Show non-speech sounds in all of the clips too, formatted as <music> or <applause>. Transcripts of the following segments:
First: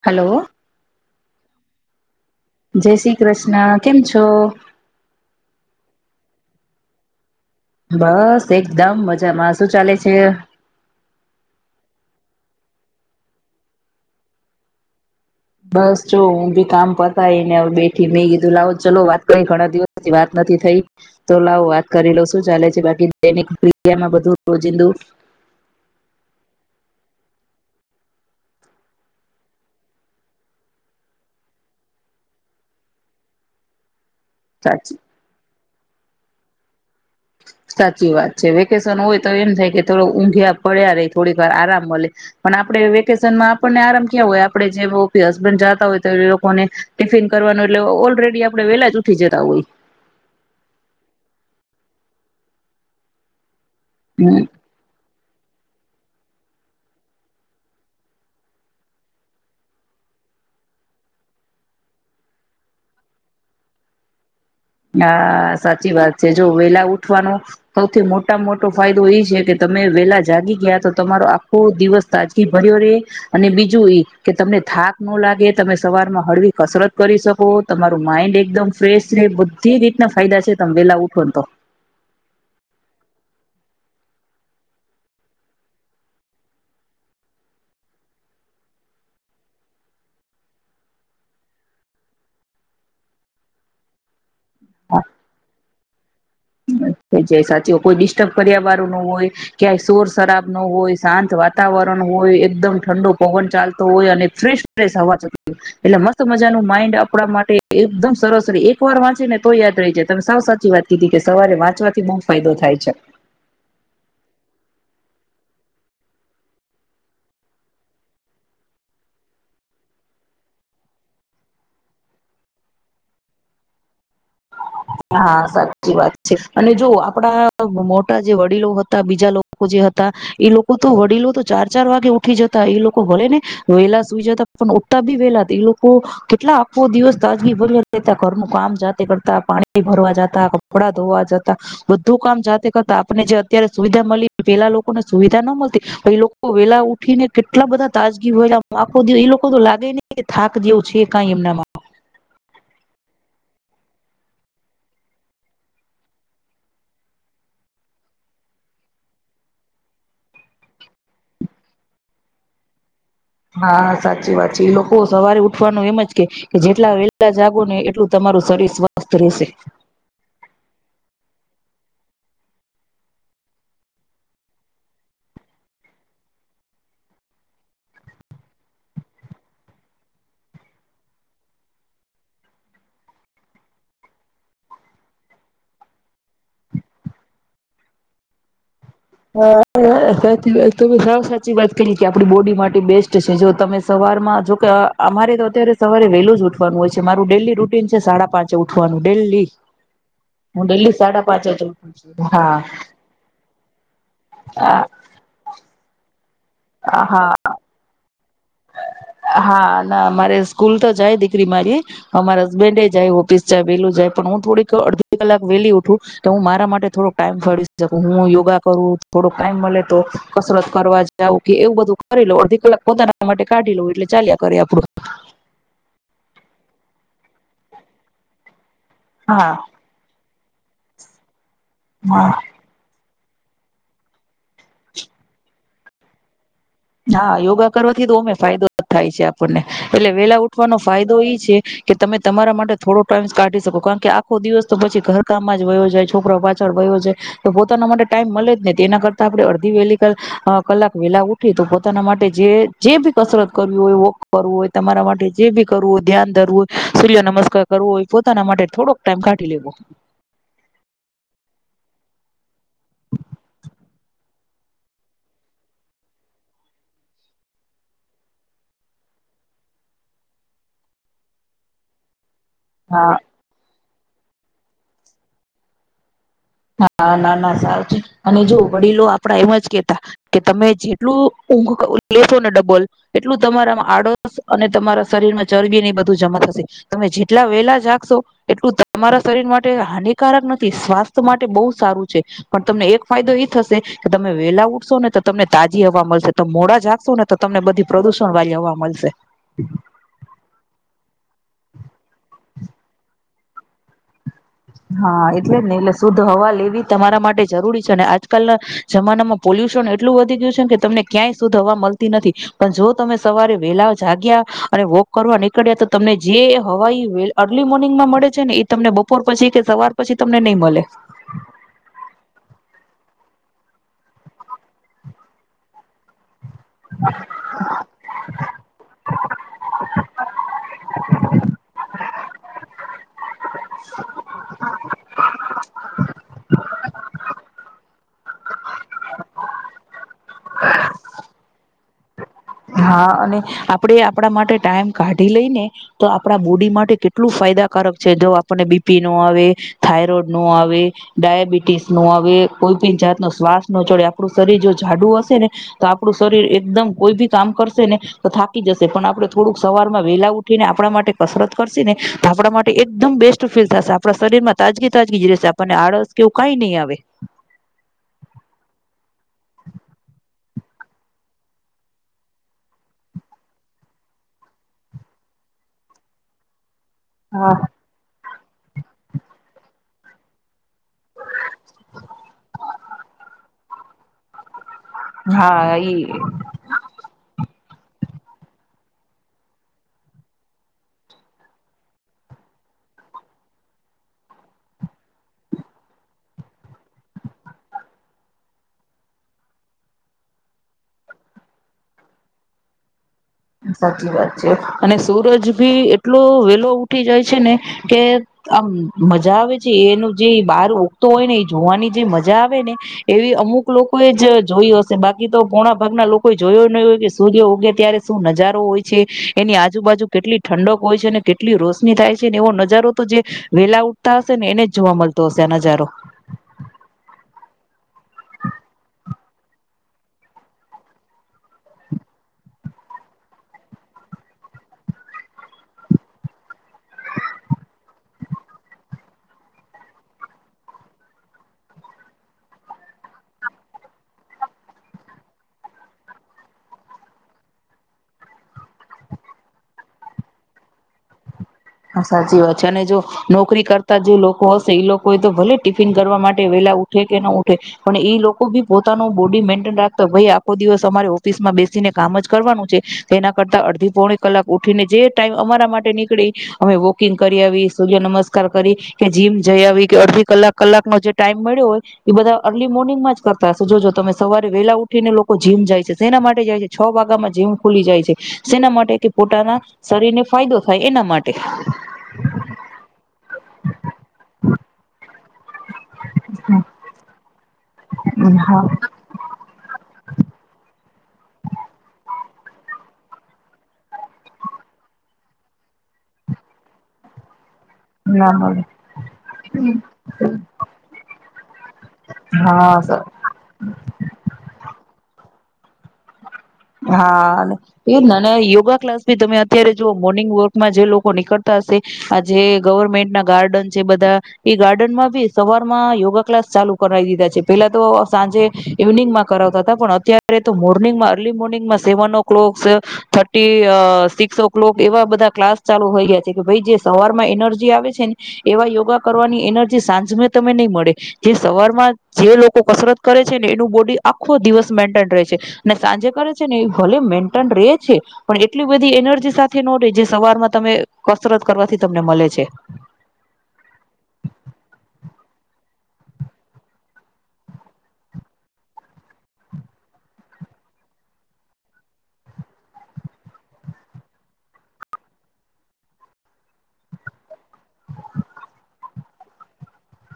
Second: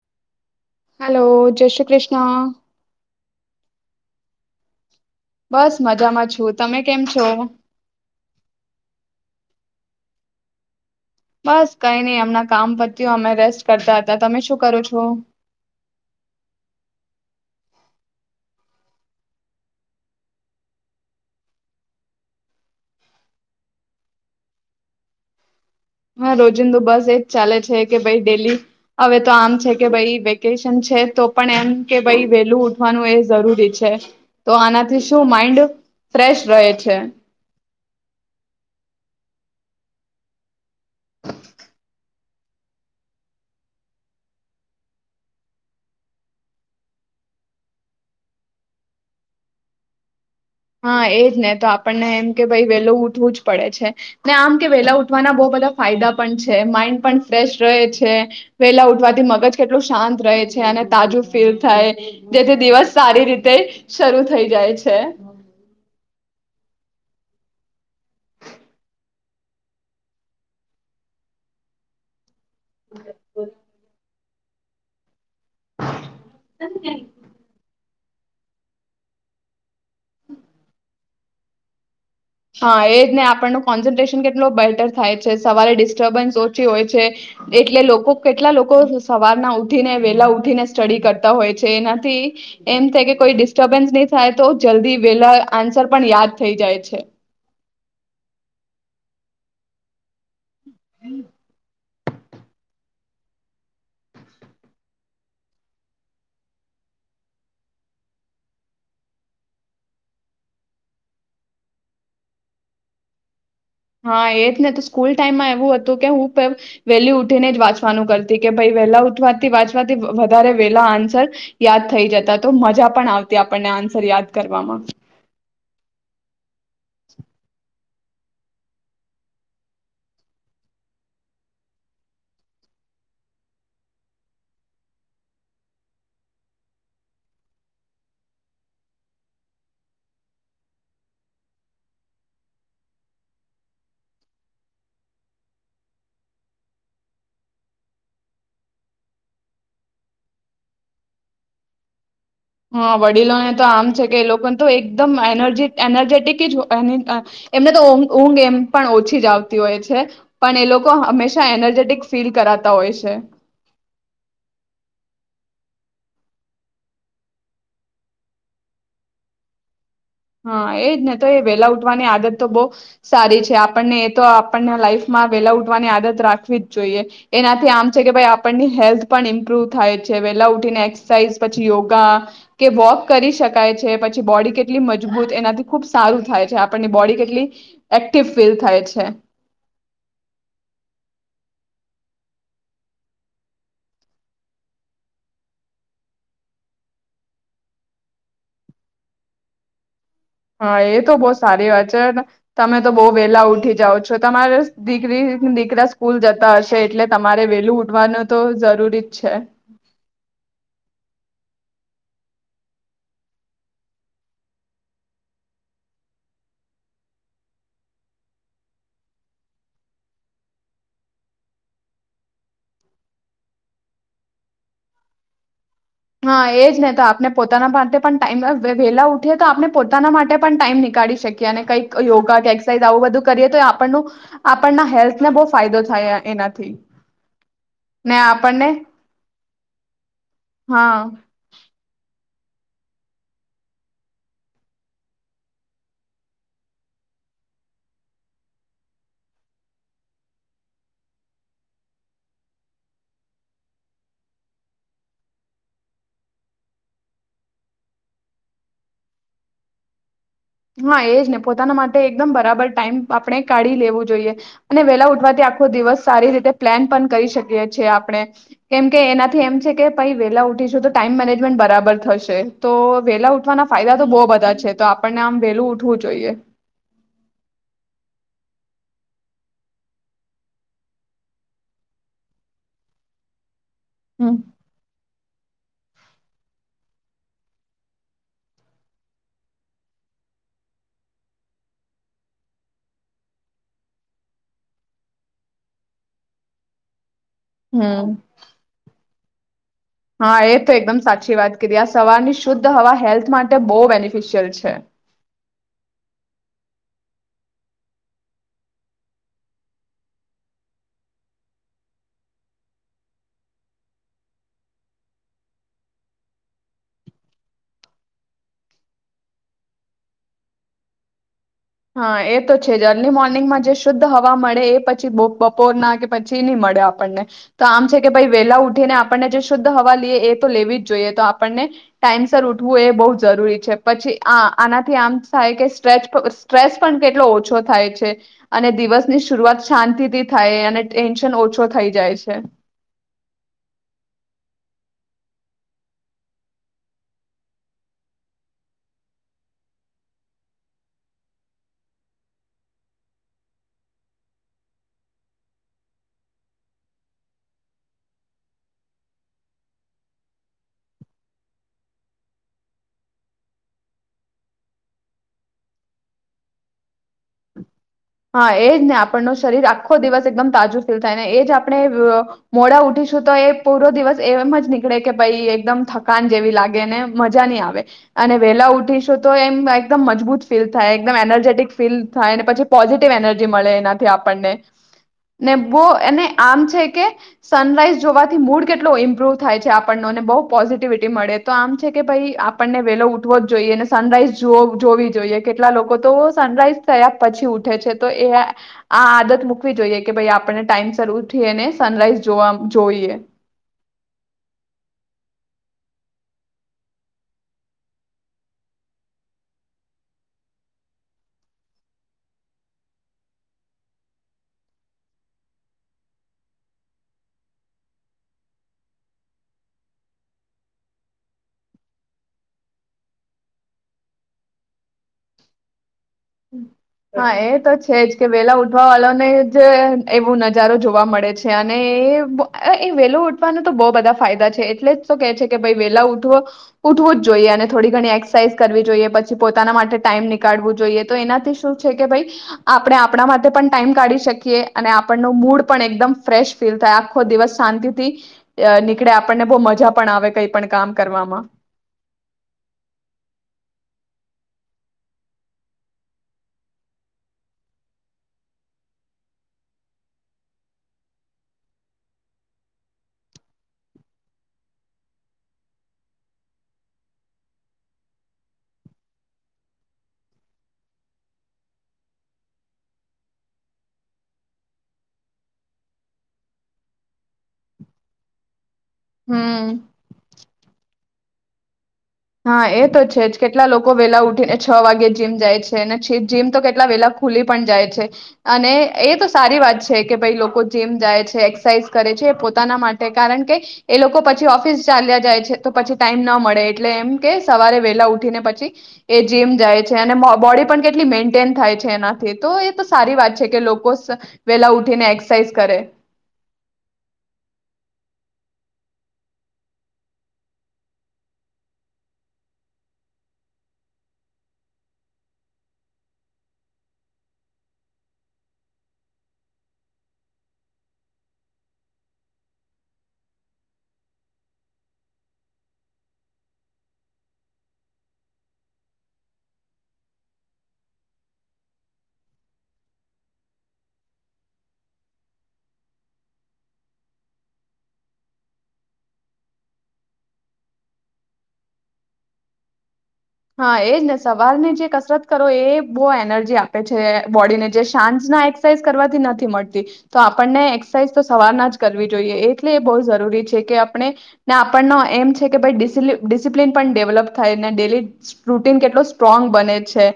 Hello hello જય શ્રી કૃષ્ણ જય શ્રી કૃષ્ણ કેમ છો? બસ મજામાં છું તમે કેમ કેમ છો? બસ એકદમ મજામાં શું ચાલે છે? બસ કઈ નહી અમના કામ પત્યું અમે રેસ્ટ કરતા હતા તમે શું કરો છો? બસ જો હું બી કામ પતાવીને બેઠી મે કીધું લાવો ચલો વાત કરી ઘણા દિવસથી વાત નથી થઈ તો લાવો વાત કરી લવ શું ચાલે છે બાકી દૈનિક ક્રિયામાં બધું રોજિંદુ? હા રોજિંદુ બસ એજ ચાલે છે કે ભાઈ ડેલી હવે તો આમ છે કે ભાઈ વેકેશન છે તો પણ એમ કે ભઈ વેલું ઉઠવાનું એ જરૂરી છે. તો સાચી આનાથી શું માઇન્ડ ફ્રેશ રહે છે. સાચી વાત છે વેકેશન હોય તો એમ થાય કે થોડ ઊંઘયા પડ્યા રહી થોડી વાર આરામ મળે પણ આપણે વેકેશનમાં આપણને આરામ ક્યાં હોય આપે જે હસબન્ડ જાતા હોય તો એ લોકોને ટિફિન કરવાનું એટલે ઓલરેડી આપણે વેલા જ ઉઠી જતા હોય. હા એજ ને તો આપણને એમ કે ભાઈ વેલો ઉઠવું જ પડે છે ને હોય આમ કે વેલા ઉ ઉઠવાના બહું બધા ફાયદા પણ છે, માઇન્ડ પણ ફ્રેશ રહે છે વેલા ઉઠવાથી મગજ કેટલું શાંત રહે છે અને તાજું ફીલ થાય જેથી દિવસ સારી રીતે શરૂ થ થઈ જાય છે. હા સાચી વાત છે જો વેલા ઉઠવાનો સૌથી મોટામાં મોટો ફાયદો એ છે કે તમે વેલા જાગી ગયા તો તમારો આખો દિવસ તાજ ભર્યો રે અને બીજું એ કે તમને થાક ન લાગે. તમે સવાર માં હળવી કસરત કરી શકો તમારા માઇન્ડ એકદમ ફેશ રે બ તે રીતના ફાયદા છે તમે વેલા ઉ બધો હા એ જ ને આપણનું કોન્સન્ટ્રેશન કેટલો બેહતર થાય છે સવારે ડિસ્ટર્બન્સ ઓછી હોય છે એટલે લોકો કેટલા લોકો સવારના ઉઠીને વેલા ઉઠીને સ્ટડી કરતા હોય છે એનાથી એમ થાય કે કોઈ ડિસ્ટર્બન્સ નહી થાય. તો જલ્દી વેલા આન્સર પણ યાદ થઈ જાય છે. <inaudible> સાચુ કોઈ ડિસ્ટર્બ કર્યા વાર ન હોય ક્યાંય સોર શરાબ નો હોય શાંત વાતાવરણ હોય એકદમ ઠંડો પવન ચાલતો હોય અને <unintelligible> હોય એટલે મસ્ત મજાનું માઇન્ડ આપણા માટે એકદમ સરસરી એક વાર વાંચે ને તો યાદ રહી જાય તમે સાવ સાચી વાત કીધી કે સવારે વાંચવાથી બહુ ફાયદો થાય છે. હા એ જ ને તો સ્કૂલ ટાઈમમાં એવું હતું કે હું વહેલી ઉઠીને જ વાંચવાનું કરતી કે ભાઈ વહેલા ઉઠવાથી વાંચવાથી વધારે વેલા આન્સર યાદ થઈ જતા તો મજા પણ આવતી આપણને આન્સર યાદ કરવામાં હા સાચી વાત છે. અને જો આપડા મોટા જે વડીલો હતા બીજા લોકો જે હતા એ લોકો તો વડીલો તો ચાર ચાર વાગે ઉઠી જતા એ લોકો ભલે ને વેલા સુઈ જતા પણ ઉઠતા બી વેલા એ લોકો કેટલા આખો દિવસ તાજગી ભર્યા રહેતા ઘરનું કામ જાતે કરતા. તા પાણી ભરવા જતા, કપડા ધોવા જતા બધું કામ જાતે કરતા આપને જે અત્યારે સુવિધા મળી પેલા લોકોને સુવિધા ન મળતી એ લોકો વેલા ઉઠી ને કેટલા બધા તાજગી હોયલા એ લોકો તો લાગે નહી કે થાક જેવું છે કાઇ એમનામાં. હા વડીલોને તો આમ છે કે એ લોકોને તો એકદમ એનર્જેટિક જ, એમને તો ઊંઘ એમ પણ ઓછી જ આવતી હોય છે, પણ એ લોકો હંમેશા એનર્જેટિક ફીલ કરાતા હોય છે. હા સાચી વાત છે એ લોકો સવારે ઉઠવાનું એમજ કે, કે જેટલા વેલા જાગો ને એટલું તમારું શરીર સ્વસ્થ રહેશે. હા એજ ને તો એ વેલા ઉઠવાની આદત તો બહ સારી છે, આપણને એ તો આપણને લાઈફમાં વેલા ઉઠવાની આદત રાખવી જ જોઈએ, એનાથી આમ છે કે ભાઈ આપણની હેલ્થ પણ ઇમ્પ્રુવ થાય છે વેલા ઉઠીને એક્સરસાઇઝ પછી યોગા, કે વોક કરી શકાય છે પછી બોડી કેટલી મજા મજબૂત એનાથી ખુબ સારું થાય છે આપણની બોડી કેટલી, એક્ટિવ ફીલ થાય છે. હા તું બ સા <unintelligible> ત કે આપ બોડી માટે બેસ્ટ છે જો તમે સવારમાં જોકે અમારે તો અત્યારે સવારે વહેલું જ ઉઠવાનું હોય છે મારું ડેલી રૂટીન છે સાડા પાંચ ઉઠવાનું ડેલી. હું હા ડેલી એ તો સાડા બહ પાંચે જ સારી વાત ઉઠું છે, છું હા તમે તો બઉુ વેલા ઉઠી જાાવ છો. તમારે દીકરી દીરા સ્કૂલ જ હશે એટલે હા તમારે વેલું ઉઠવાનું તો જરૂરી જ છે. હા ના મારે સ્કૂલ તો જાય દી મારી, અમારા હસબન્ડ જાય ઓફિસ જાય વેલું જાય પણ હું થોડીક અડધી કલાક વેલી ઉઠું, તો હું મારા માટે થોડક ટાઈમ ફરી શકું હું યોગા કરું થોડો ટાઈમ મળે તો, કસરત કરવા જાઉં કે એવું બધું કરી લો અડધી કલાક પોતાના એ માટે કાઢી લઉ એટલે ચાલ્યા કર આપડું. હા એજ નહ તો આપને પોતાના માટે પણ ટાઈમ વેલા ઉઠીએ તો હા આપણે પોતાના માટે પણ ટાઈમ નીાળી શકે ને કઈક હા યોગા કેસાઝ આવું બધું કરીએ તો આપણ આપના, હેલ્થને બહુ ફાયદો થાય એના હા યોગા કરવાથી તોમે ફાયદો જ થાય છે. ને એ વેલા ઉઠવાનો હા ફાયદો એ છે કે, તમે તમારા માટે થોડો ટાઈમ કાઢી શકો કારણ કે આખો દિવસ તો પછી ઘર કામમાં જ વયો જાય છોકરારો પાછળ વયો જાય, તો પોતાના માટે ટાઈમ મળે જ નહી તેના કરતા આપણે અડધી વહેલી, ક કલાક વેલા ઉ પોતાના માટે જે બી કસરત કરવી હોય વોક કરવું હોય તમારા માટે જે બી કરવું હોય ધ્યાન ધરવું, હોય સૂર્ય નમસ્કાર કરવો હોય પોતાના માટે થોડોક ટાઈમ કાઢી લેવો. હા એજ ને પોતાના માટે એકદમ બરાબર ટાઈમ આપણે કાઢી લેવું જોઈએ, અને વેલા ઉઠવાથી આખો દિવસ સારી રીતે પ્લાન પણ કરી શકીએ છીએ આપણે, કેમકે એનાથી એમ છે કે પ વેલા ઉઠીશું તો ટાઈમ મેનેજમેન્ટ બરાબર થશે. તો હા વેલા ઉઠવાના ફાયદા તો બહુ બધા છે તો આપણને આમ વેલું ઉઠવું જોઈએ. હા ના ના સારું છે, અને જો વડીલો આપડા એમ જ કેતા, કે તમે જેટલું ઊઘ લેશો ને ડબલ એટલું તમારા હમ આડોશ અને તમારા શરીરમાં ચરબી ને બધું જમા થશે, તમે જેટલા વેલા જાગશો એટલું તમારા શરીર માટે હાનિકારક નથી સ્વાથ માટે બહ સારું છે, પણ તમને એક ફાયદો એ થશે કે તમે વેલા ઉઠશો ને તો તમને તાજી હવા મળશે તોમે મોડા જાગશો ને તો તમને બધી હમ પ્રદુષણ વાળી હવા મળશે. હ <inaudible> હા એ તો એકદમ સાચી વાત કરી આ સવારની શુદ્ધ હવા હેલ્થ માટે બહુ બેનિફિશિયલ છે. હા એ એલે જ ને એટલે શુદ્ધ હવા લેવી તમારા માટે જરૂરી છે અને આજકાલના, જમાનામાં પોલ્યુશન એટલું વધી ગયું છે કે તમને ક્યાંય શુદ્ધ હવા મળતી નથી, પણ જો તમે સવારે વેલા જાગ્યા, અને વોક કરવા નીકળ્યા તો તમને જે હવા અર્લી મોર્નિંગમાં મળે છે ને એ તમને બપોર પછી કે સવાર પછી તમને નહી મળે. હા એ તો છે જ અર્લી મોર્નિંગમાં જશો તો હવા મળે એ પછી બા બપોરના કે પછી થી નહી મળે આપણને તો આમ છે કે ભાઈ વેલા ઉઠીને આપણને જે શુદ્ધ હવા લઈએ એ તો લેવી જ જોઈએ તો આપણને ટાઈમ સરર ઉઠવું એ બો જરૂરી છે પછી આ આનાથી આમ થાય કે સ્ટ્રેચ સ્ટ્રેસ પણ કેટલો ઓછો થાય છે અને દિવસની શરૂઆત શાંતિથી થાય અને ટેન્શન ઓછો થઈ જાય છે. હા અને આપડે આપણા માટે ટાઈમ કાઢી લઈ ને તો આપડા બોડી માટે કેટલું ફાયદાકારક છે જો આપને બીપી નો આવે થાયરોઈડ નો આવે ડયાબિટીસ નો આવે કોઈ પણી જાત ન શ્વાસ નો ચડે આપણું શરીર જો જાડું હશે ને તો આપણું શરીર એકદમ કોઈ બી કામ કરશે ને તો થાકી જશે પણ આપણે થોડુંક સવારમાં વેલા ઉઠી ને આપણા માટે કસરત કરશે ને તો આપણા માટે એકદમ બેસ્ટ ફીલ થશે આપણા શરીર માં તાજગી તાજગી રહેશે આપણને આળસ કેવું કઈ નહી આવે. હા એજ ને આપણ નો શરીર આખો દિવસ એકદમ તાજું ફીલ થાય ને એજ આપણે મોડા ઉઠીશું તો એ પૂરો દિવસ એમ જ નીકળે કે ભાઈ એકદમ થકાન જેવી લાગે ને મજા હા નહી આવે. અને વેલા ઉઠીશું તો એમ એકદમ મજબૂત ફીલ થાય એકદમ એનર્જેટિક ફીલ થાય ને પછી એનર્જી મળે એનાથી આપણને. ને હા બો ઈ એને આમ છે કે સનરાઈઝ જોવાથી મૂડ કેટલો ઇમ્પ્રુવ થાય છે આપણનો બહુ પોઝિટિવિટી મળે તો આમ છે કે ભાઈ આપણને વેલો ઉઠવો જ જોઈએ ને સનરાઈઝ જો જોવી જોઈએ કેટલા લોકો તો સનરાઈઝ થયા પછી ઉ ઉઠે છે તો એ આ આદત મુૂકવી જોઈએ કે ભાઈ આપને ટાઈમ શ ઉઠીને સનરાઈઝ જોવા જોઈએ. સાચી વાત છે અને સૂરજ ભી એટલો વેલો ઉઠી જાય છે ને કે આમ મજા આવે છે એનું જે બહાર ઉગતો હોય ને એ જોવાની જે મજા આવે ને એવી અમુક લોકો જ જોયું હશે બાકી તો પોણા ભાગના લોકો જોયો નહી હોય કે સૂર્ય ઉગે ત્યારે શું નજારો હોય છે એની આજુબાજુ કેટલી ઠંડક હોય છે ને કેટલી રોશની થાય છે ને એવો નજારો તો જે વેલા ઉઠતા હશે ને એને જ જોવા મળતો હશે આ નજારો. હા એ તો છે જ કે વેલા ઉઠવા વાળાને જ એવું નજારો જોવા મળે છે અને એ એ વેલો ઉઠવાના તો બો બધા ફાયદા છે એટલે જ તો કે છે કે ભ વેલા ઉઠવ ઉઠવું જ જોઈએ અને થોડી ઘણી એક્સરસાઇઝ કરવી જોઈએ પછી પોતાના માટે ટાઈમ નીકળવું જોઈએ. તો એનાથી શું છે કે ભાઈ આપણે આપણા માટે પણ ટાઈમ કાઢી શકીએ અને આપણનો મૂડ પણ એકદમ ફ્રેશ ફીલ થાય આખો દિવસ શાંતિ થી નીકળે આપણને બો મજા પણ આવે કઈ પણ કામ કરવામાં. હા સાચી વાત છે અને જો નોકરી કરતા જે લોકો હશે એ લોકો એ તો ભલે ટિફિન કરવા માટે વેલા ઉઠે કે ન ઉઠે પણ એઈ લોકો બી પોતાનો બોડી મેન્ટેન રાખતા ભાઈ આખો દિવસ અમારે ઓફિસમાં બેસીને કામ જ કરવાનું છે એના કરતા અડધી પોણી કલાક ઉઠીને જે ટાઈમ અમારા માટે નીકળે અમે વોકિંગ કરી આવી સૂર્ય નમસ્કાર કરી કે જીમ જઈ આવી કે અડધી કલાક કલાકનો જે ટાઈમ મળ્યો હોય એ બધા અર્લી મોર્નિંગમાં જ કરતા હશે જોજો તમે સવારે વેલા ઉઠીને લોકો જીમ જાય છે શના માટે જાય છે છ વાગ્યામાં જીમ ખુલી જાય છે શેના માટે. કે પોતાના હમ શરીરને ફાયદો થાય એના માટ તે હા એ તો છે જ કેટલા લોકો વેલા ઉઠીને છ વાગે જીમ જાય છે ને જી જીમ તો કેટલા વેલા ખુલી પણ જાય છે હા અને એ તો સારી વાત છે કે ભાઈ લોકો જેમ જાય છે એક્સરસાઇઝ કરે છે પોતાના માટે કારણ કે એ લોકો પછી ઓફિસ ચાલ્યા જાય છે તો પછી ટાઈમ ના મળે એ એટલે એમ કે સવારે વેલા ના ઉઠીને મળે પછી એ જીમ જાય છે અને બોડી પણ કેટલી મેન્ટેન થાય છે એનાથી તો એ હા તો સારી વાત છે કે લોકો વેલા ઉઠીને એક્સ સાઇઝ કરે. હા એ <unintelligible> યોગા ક્લાસ ભી તમે અત્યારે જો મોર્નિંગ વોકમાં જે લોકો નીકળતા હશે આ જે ગવર્મેન્ટના ગાર્ડન છે બધા એ ગાર્ડનમાં બી સવાર માં યોગા ક્લાસ ચાલુ કરાવી દીધા છે પેલા તો સાંજે ઇવનિંગમાં કરાવતા હતા પણ અત્યારે તો મોર્નિંગમાં અર્લી મોર્નિંગમાં સેવન ઓ ક્લોક થર્ટી આ સિક્સ ઓ ક્લોક એવા બધા ક્લાસ ચાલુ હોઈ ગયા છે કે ભાઈ જે સવારમાં એનર્જી આવે છે ને એવા યોગા કરવાની એનર્જી સાંજ તમે નહી મળે જે સવારમાં જે લોકો કસરત કરે છે ને એનું બોડી આખો દિવસ મેન્ટેન રહે છે ને સાંજે કરે છે ને એ ભલે મેન્ટન રે છે પણ એટલી બધી એનર્જી સાથે ન રે જે સવારમાં તમે કસરત કરવાથી તમને મળે છે. હા એજ ને સવારને જે કસરત કરો એ બો એનર્જી આપે છે બોડીને જે સાંજના એક્સરસાઇઝ કરવાથી નથી મળતી તો આપણને એક્સરસાઇઝ તો સવારના જ કરવી જોઈએ એટલે એ બો જરૂરી છે કે આપણે ને આપણનો એમ છે કે ડિસિ ડિસિપ્લિન પણ ડેવલપ થાય ને ડેલી <unintelligible> કેટલો સ્ટ્રોંગ બને છે.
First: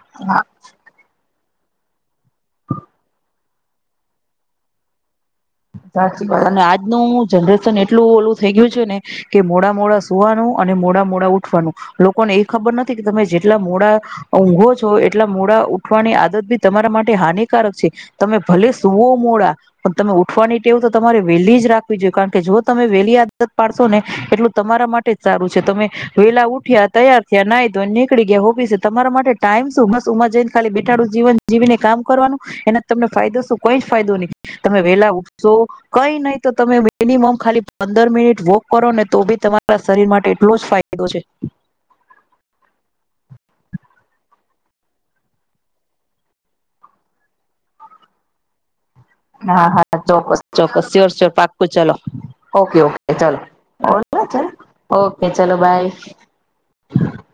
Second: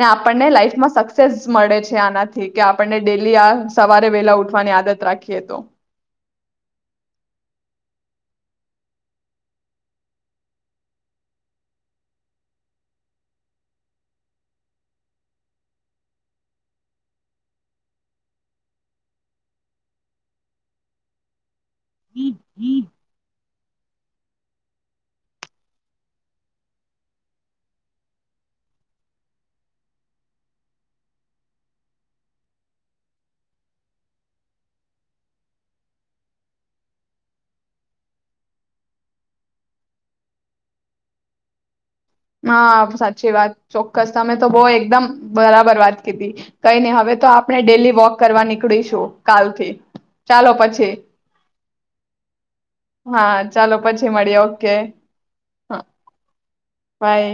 ને આપણને લાઈફમાં સક્સ સેસ મળે છે આનાથી. કે કે આપણને ડેલી આ સવારે વેલા ઉઠવાની આદત રાખીએ તો. સાચી વાત અને આજનું જનરેશન એટલું ઓલું થઈ ગયું છે ને કે મોડા મોડા સુવાનું અને મોડા મોડા ઉઠવાનું લોકોને એ ખબર નથી કે તમે જેટલા મોડા ઊંઘો છો એટલા મોડા ઉઠવાની આદત બી તમારા માટે હાનિકારક છે તમે ભલે સુૂવો મોડા પણ તમે ઉ ઠવાની ટેવ તો તમારે વહેલી જ રાખ વી જોઈ કારણ કે જો તમે વેલી આ આદત પાડશો ને એટલું તમારા માટે જ સારું છે. તમે વેલા ઉઠ્યા તૈયાર થયા નાઈ ધોઈ નેનીકળી ગયા ઓફિસે. તમારા માટે ટાઈમ શું બસ ઉમર જઈને ખાલી બેઠાડું જીવન જીવીને કામ કરવાનું, એનાથી તમને ફાયદો શું કઈ જ ફાયદો નહી, તમે વેલા ઊઠશો, કઈ નહી તો તમે મિનિમમ ખાલી પંદર મિનિટ વોક કરો ને તો બી તમારા શરીર માટે એટલો જ ફાયદો છે. હા સાચી વાત, ચોક્કસ. તમે તો બહું એકદમ બરાબર વાત કીધી. કઈ નહી હવે તો આપણે ડેલી વોક કરવા નીકળીશું. હા, કાલથી હા ચાલો ચોક્કસ-ચોક્કસ પછી સ્યોર-સ્યોર પાક્કું ચલો. ઓકે-ઓકે હા ચલો, ચાલો પછી મળીએ ઓકે ઓકે ચલો હા બાય. બાય